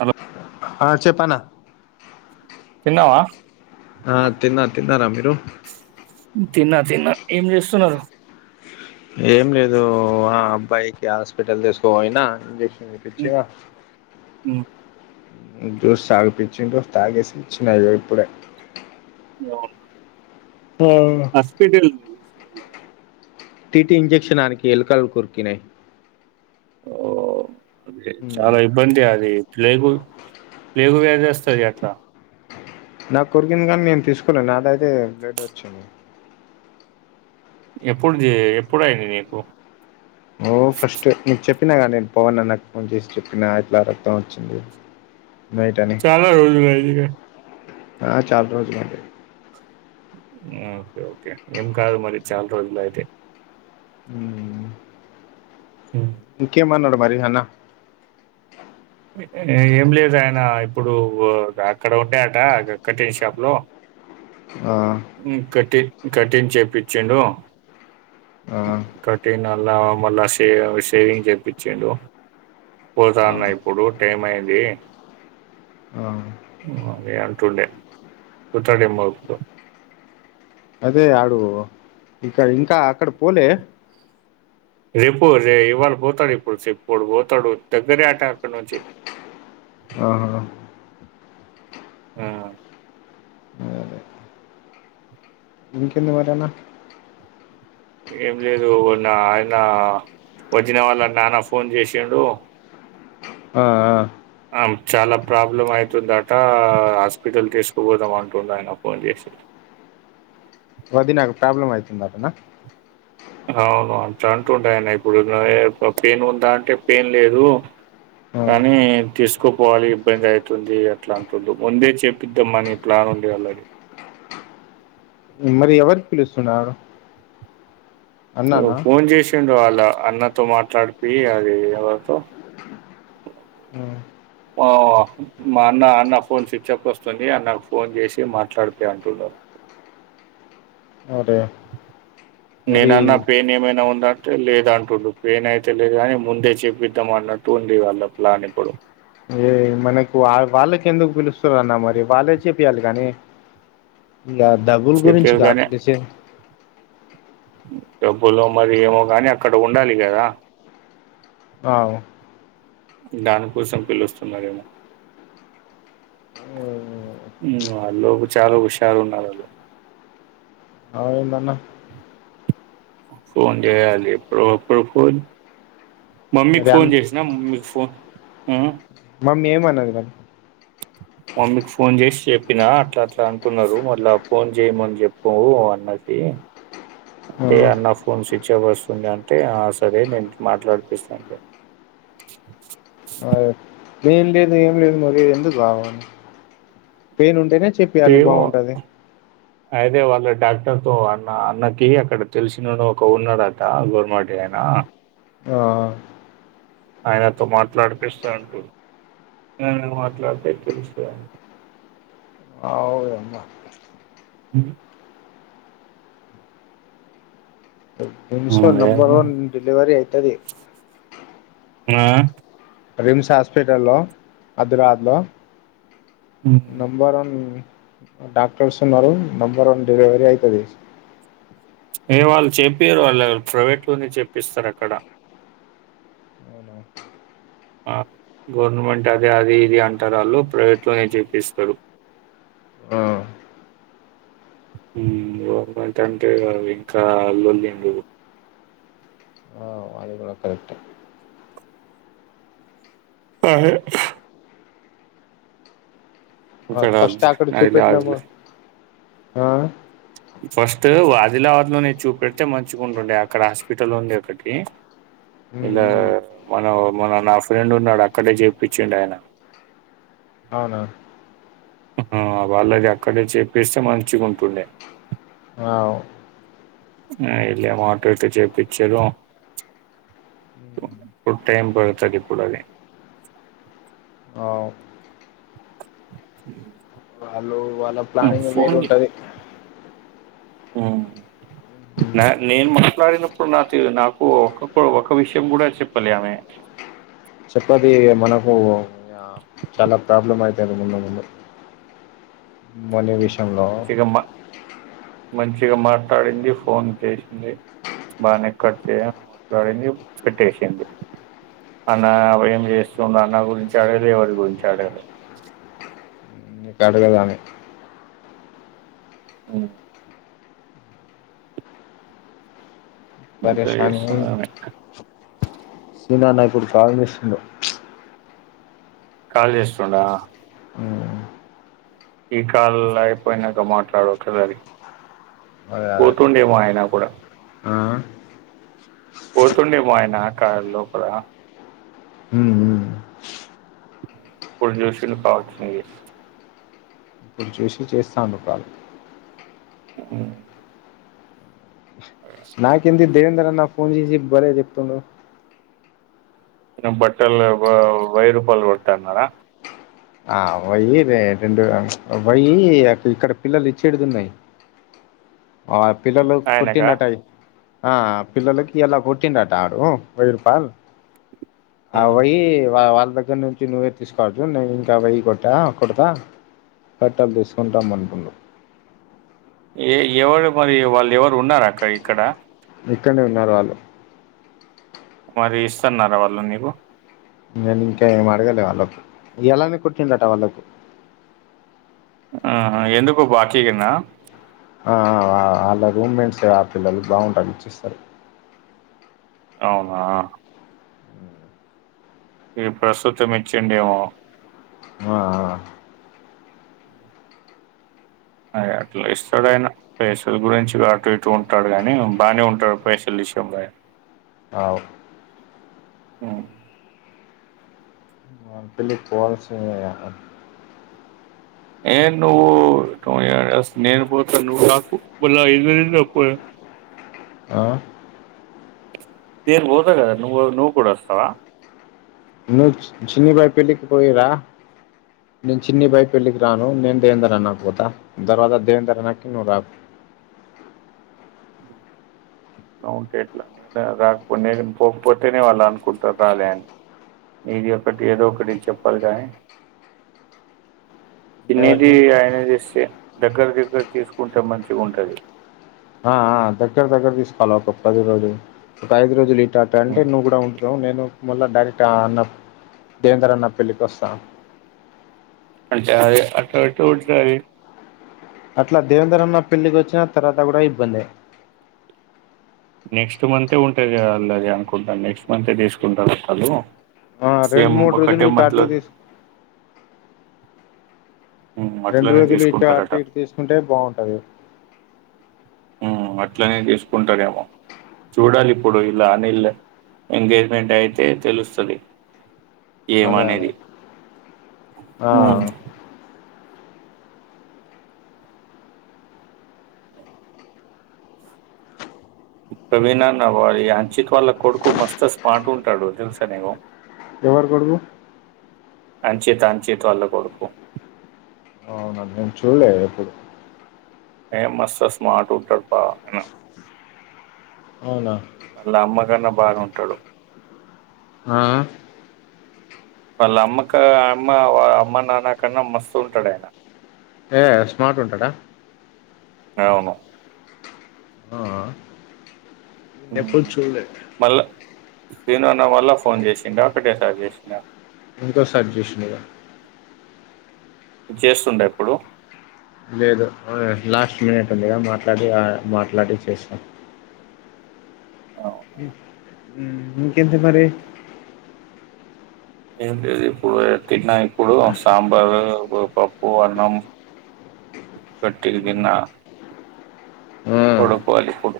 అల ఆ, చెప్పు అన్న. ఉన్నావా ఆ తిన్న తిన్నారా మీరు తిన్నా తిన్నా ఏం చేస్తున్నారు ఏం లేదు ఆ అబ్బాయికి హాస్పిటల్ తీసుకోపోయినా ఇంజెక్ ఏ పచ్చ జ్యూస్ తాగిపిచ్చిన్రు, తాగేసి ఇచ్చినా ఇగొ ఇప్పుడే. అవును. ఆ హాస్పిటల్ తీసుకుపోలేదా? టీటి ఇంజెక్షన్ అనికి ఎలకలు కొరికినాయ్. ఓ. అదే మ్మ్ చాలా ఇబ్బంది, అది. లేబుల్ పెగువ్యాది వస్తాది అట్లా. నాక్ కొరికింది, కానీ నేను తీసుకోలే. నాకైతే బ్లెడ్ వచ్చింది. ఎప్పుడు జే? ఎప్పుడయింది నీకు? ఓ, ఫస్ట్ నిక్ చెప్. చెప్పినగ నేను పవన్ అన్నకు ఫోన్ చేసి చెప్పినా ఇట్లా రక్తం వచ్చింది నైట్ అని చాలా రోజు గదిగా ఆ చాలా రోజులైంది మ్ ఓకే ఓకే ఏం కాదు మరి చాలా రోజులు అయితే మహమ్ ఉమ్. ముఖ్యం అనడు మరి హన్న ఏం లేదు ఆయన ఇప్పుడు ఉ అక్కడ ఉంటాయట కట్టింగ్ షాప్లో ఆ కట్టి కటింగ్ చేపించుండు ఆ న మళ్ళా షే షేవింగ్ చెపించిండు పో ఆ తన్నాయి ఇప్పుడు టైం అయింది ఆ ఇ అ అదే పోతాడేమో ఎప్పుడూ అదే ఆడు ఇక ఇంకా అక్కడ్ పోలే రేపు రే ఇవాళ పోతాడు ఇప్పుడు ప్చ్ ఇప్పుడు పోతాడు దగ్గరే అట అక్కడ్ నుంచి ఆహ ఆ హమ్ ఇంకేందిమరన్నా ఏం లేదున్న ఆయన వచ్చిన వాళ్ళ నాన్న ఫోన్ చేసడు ఆ ఆ చాలా ప్రాబ్లం అవుతుందట హాస్పిటల్ తీసుకుపోదాం అంటుంది ఆయన ఫోన్ చేసి వదీనాకు ప్రాబ్లమ్ అయితుంది అటనా అవునవును అంటుండే అయన ఇప్పుడు పెయిన్ ఉంటా అంటే పెయిన్ లేదు ఆ కానీ తీసు కుపోవాలి ఇబ్బంది అయితుంది అట్లా అంటుండు ముందే చేపిద్దాంమని ప్లాన్ ఉండే వాళ్ళది మ్ మరి ఎవరి పిలుస్తున్నారు ఓ ఫోన్ చేసిండు వాళ్ అలా అన్నతో మాట్లాడిపి అది ఎవరితో ఆ, మా మా అన్న అన్న ఫోన్ స్విచ్ అప్ వస్తుంది అన్నకు ఫోన్ చేసి మాట్లాడిపి అంటున్నారు అదే నేనన్న పేన్ ఏమైనా ఉందా లేద అంటుడు పేనైతే లేదు కానీ ముందే చెపిద్దాం అన్నట్టు ఉండే వాళ్ళ ప్లానిప్పుడు ఏ మనకు వా వాళ్ళకి ఎందుకు పిలుస్తారన్న మరి వాళ్ళే చెప్పయాలి కానీ ఇకా డబుల్ గురించి చెప్పారు కానీ కాంపిటీషన్ డబ్బులు మరి ఏమో కానీ అక్కడ ఉండాలి కదా అ దాని కోసం పిలుస్తున్నారేమో హుమ్ వాళ్ళు చాలా హుషారు ఉన్నారు వాళ్ళు అయి మన్న ఫోన్ చేయాలి ఎప్పుడో అప్పుడు ఫోన్ మమ్మీకి మరి ఫోన్ అన్న చేసినా మమ్మీకి ఫోన్ ఉ మమ్మీ ఏమన్నది నన్ను మమ్మీకి ఫోన్ చేసి చెప్పినా అట్లా అట్లా అంటున్నారు మల్లా ఫోన్ చేయమని చెప్పవు అన్నది ఆ, అంటే అన్న ఫోన్ స్విచ్ ఆఫ్ వస్తుంది అంటే ఆ సరే నేను మాట్లాడిపిస్తా అంట ఎం లేదు ఏం లేదు మరి ఎందుకు ఆమెను పెయిన్ ఉంటేనే చెప్పయాలి ఏవో బాగుంటది అదే వా డాక్టర్ తో అన్న అన్నకి అక్కడ తెలిసిన ఒక ఉన్నాడట గవర్మెంట్ ఆయన ఆ ఆయనతో మాట్లాడిపిస్తా అంటుండు మాట్లాడితే తెలుస్తాది అవుదమ్మా ఉ నిమ్స్ లో నంబర్ వన్ డెలివరీ అవుతుది ఆ రిమ్స్ హాస్పిటల్ లో హైదరాబాద్ లో ఉమ్. నంబర్ అన్ డాక్టర్స్ ఉన్నారు నెంబర్ వన్ డెలివరీ అయితది ఏ వాళ్ళు చెపియ్యరు వాళ్ళ ప్రైవేట్ లోనే చెపిస్తారు అక్కడ ఆ గవర్నమెంట్ అదే అది ఇది అంటారు వాళు ప్రైవేట్ లోనే చేపిస్తరు ఆ హుం గవర్నమెంట్ అంటే ఇంకా లొల్లి ఉండదు ఆ అది కూడా కరెక్టే అదే ఆ ఇక్కడ ఫస్ట్ అకడ ఆదిలాబాద్ చూపెట్లేమా లో ఆ ఫస్ట్ ఆదిలాబాద్ లోనే చూపెడితే మంచిగా ఉంటుండే అక్కడ హాస్పిటల్ ఉండే ఒకటి ఉమ్ ఇలా ఉమ్ మన మన నా ఫ్రెండ్ ఉన్నాడు అక్కడే చెపించిండు ఆయన అవునా ఆ వాళ్ళది అక్కడే చేపిస్తే మంచి ఉంటుండే అవ్ ఆ ఈల్లేమో అటు ఇటు చేపిచిరు ప ఇప్పుడు టైమ్ పడతాది అది అవ్ అ వాళ్ళ ప్లానింగ్ లు వేరు ఉంటది మ్ న నేను మాట్లాడినప్పుడు నాతో ఎ నాకు ఒక ఒక విషయం కూడా చెప్పలే ఆమె చెప్పండి మనకు అ చాలా ప్రాబ్లం అయితది ముందు ముందు మనే విషయంలో మంచిగా మా మంచిగా మాట్లాడింది ఫోన్ చేసింది బానే గట్టిగా మాట్లాడింది పెట్టేసింది అన్న ఏం చేస్తుండ అన్న గురించి అడిగి ఎవరి గురించి అడగలే నికడుగదమని హుమ్ ఇంత చేస్తుంది ఆమె [inaudible] సీనా నాయకుడు కాల్ చేస్తుండు కాల్ చేస్తోండా ఉమ్, ఈ కాళ్ అయిపోయినాక మాట్లాడు ఒకసరి అదే అదే పోతుండేమో ఆయన కూడా ఆ పోతుండేమో ఆయన కారు లోపల ప్పుడు చూషలు కావచ్చ ఇప్పుడు చూసి చేస్తాండు కాలు ఊ నాకెంటెలిడ్ దేవేంద్రన్న ఫోన్ చేసి భలే చెప్తుండడు బట్టలు వైరుూపాాలు వడుట్ట అన్నారా ఆ పోయి రెండు పోయి ఇక్కడ పిల్లలు ఇచ్చేడుతున్నాయి ఆ పిల్లలు ఆయనకా కొట్టిన్న టయి ఆ పిల్లలకి ఎలా కొట్టిండట ఆడు వైరు పాల్ వయి వా వాళ్ళ దగ్గర నుంచి నువ్వే తీసువచ్చు న ఇవయ్య కొట్టా కొడతా కట్టలు తీసుకుంటాం అనుకుం ఏ ఎవరు మరి వాళ్ళు ఎవరు ఉన్నారుార అక్కడ ఇక్కడ ఇక్కడనే ఉన్నారు వాళ్ళు అరి ఇస్తున్నారా వాళ్ళు నీవు న ఇంకా మగలే వాళ్ళకు ఎలానే కుటిందట వాళ్ళకు ఆ ఎందుకో పాకినా ఆ వాళ్ళ రూమ్మేట్స్ ఆ పిల్లలు బాగుంటాయి ఇచ్చిస్తారు అవునా ఈది ప్రస్తుత మచ్చిండేమో వా అ అట్లా ఇస్తాడునా పైసల గురించి అటు ఇటు ఉంటాడు కాగానీ బాగానే ఉంటాడు పైసలు విషయంబా ఆవు ఆ మాపిల్లి పోన్ స ఎ నువ్వు స్ న పోత్త ను రాకు పూల ఇరవ ఆ నేన్ ఓదగదా నువ్వు నువవు కూడాడస్తస్తావ నువ్వు చిన్ని బయ పెళ్ళికి పోయిరా నేను చిన్ని బయ పెళ్ళికి రాను నేను దేవేందర్ అన్న పోతా తర్వాత దేవేందర్ అనకి నువ్వు రా అట్లా ఉంటే ఎట్లా నేను రాకపో నే పోకపోతేనే వాళ్ళు అనుకుంటారు రాలే అని నది ఒకటి ఏదో ఒకటి చెప్పాలి కానీ తన్నది ఎవరికి ఆయన చేస్తే దగ్గర దగ్గర తీసుకుంటే మంచిగా ఉంటుంది ఆ దగ్గర దగ్గర తీసుకోవాల ప పది రోజు ఒక ఐదు రోజులు ఇ స్టట్ అంటే హ్మ్. నువ్వు కూడా ఉంటుావు నేను ముళ డైరెక్ట్ అన్న దేవేందర్ అన్న పెళ్ళికిస్తా అ చది అటు ఇటు ఉంటది అట్లా దేవేందర్ అన్న పెళ్లికి వచ్చిన తర్వాత కూడా ఇబ్బంది నెక్స్ట్ మంత్ ఉంటుంది కదది అనుకుంటాను నెక్స్ట్ మంత్ తీసుకుంటారు కళ్ళు ఆ రెండు మూడు రోజులు ఇ టటో తీసుకు ఉమ్, రెండు అట్లనే రోజులు ఇటు అటు తీసుకుంటారట ఇటు తీసుకుంటే బాగుంటది అట్లనే తీసుకుంటారేమో చూడాలి ఇప్పుడు ఇలా అనిల్ ఎంగేజ్మెంట్ అయితే తెలుస్తుంది అదే అదే ఏమనేది ఆ కభనావ క్ వాళ్ళ కొడుకు మస్తస్పాటు ఉంట డు చ సనేనేమో ఎవరు కొడుకు అంచీత అంచీతో అల్ కొడుకు అవునం నేను చూడలేదు ఎప్పుడు ఏ మస్తు సస్ ఉంటాడు ప అన్న అవునా మళ్ళ అమ్మ కన్నా బాగా ఉంటాడు ఆ వాళ్ళ అమ్మక అమ్మ అమ్మ నాన్న కన్నా మస్తూ ఉంటాడు ఆయన ఏ స్మార్ట్ ఉంటాడా అవును ఆ ఎప్పుడు చల్ నేనున్న వల్ళ ఫోన్ చేసిండ ఒకటే సార్ చేసిండ ఇంకా సజేశన్ చేస్తుండే ఎప్పుడు లేదు లాస్ట్ మినిట్ ఉందిగా మాట్లాడి మాట్లాడి చేస్తాం అవును. హ ఇంకెంత మరి ఏ లేదు ఇప్పుడు తిన్న ఇప్పుడు సాంబారు పప్పు అన్నం కట్టి తిన్న పడుకోవాలి ఇప్పుడు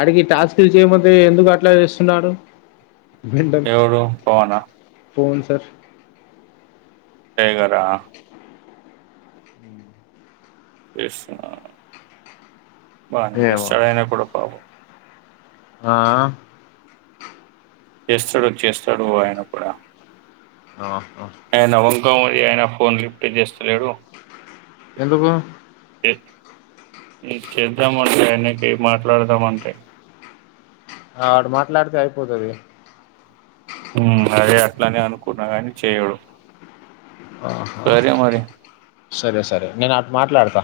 అడికి టాస్కులు చేయమతే ఎందుకు అట్లా చేస్తున్నాడు ఎవడు పోవనా పోన్ సార్ శేగారా వస్తు బానే ఏమో చడ అనే కూడా పవ ఆ చేస్తాడు చేస్తాడున కూడా ఆహ ఇంకామరి ఆయన ఫోన్ లిఫ్ట్ చేస్తలేడు ఎందుకు చేద్దాము అంటే ఆయనకి మాట్లాడదామ్ అంటే ఆ వాడు మాట్లాడితే అయిపోతుది హ్మ్. అదే అట్లానే అనుకున్నా కానీ చేయడు ఆహా సరే మరి. సరే సరే నేను మాట్లాడతా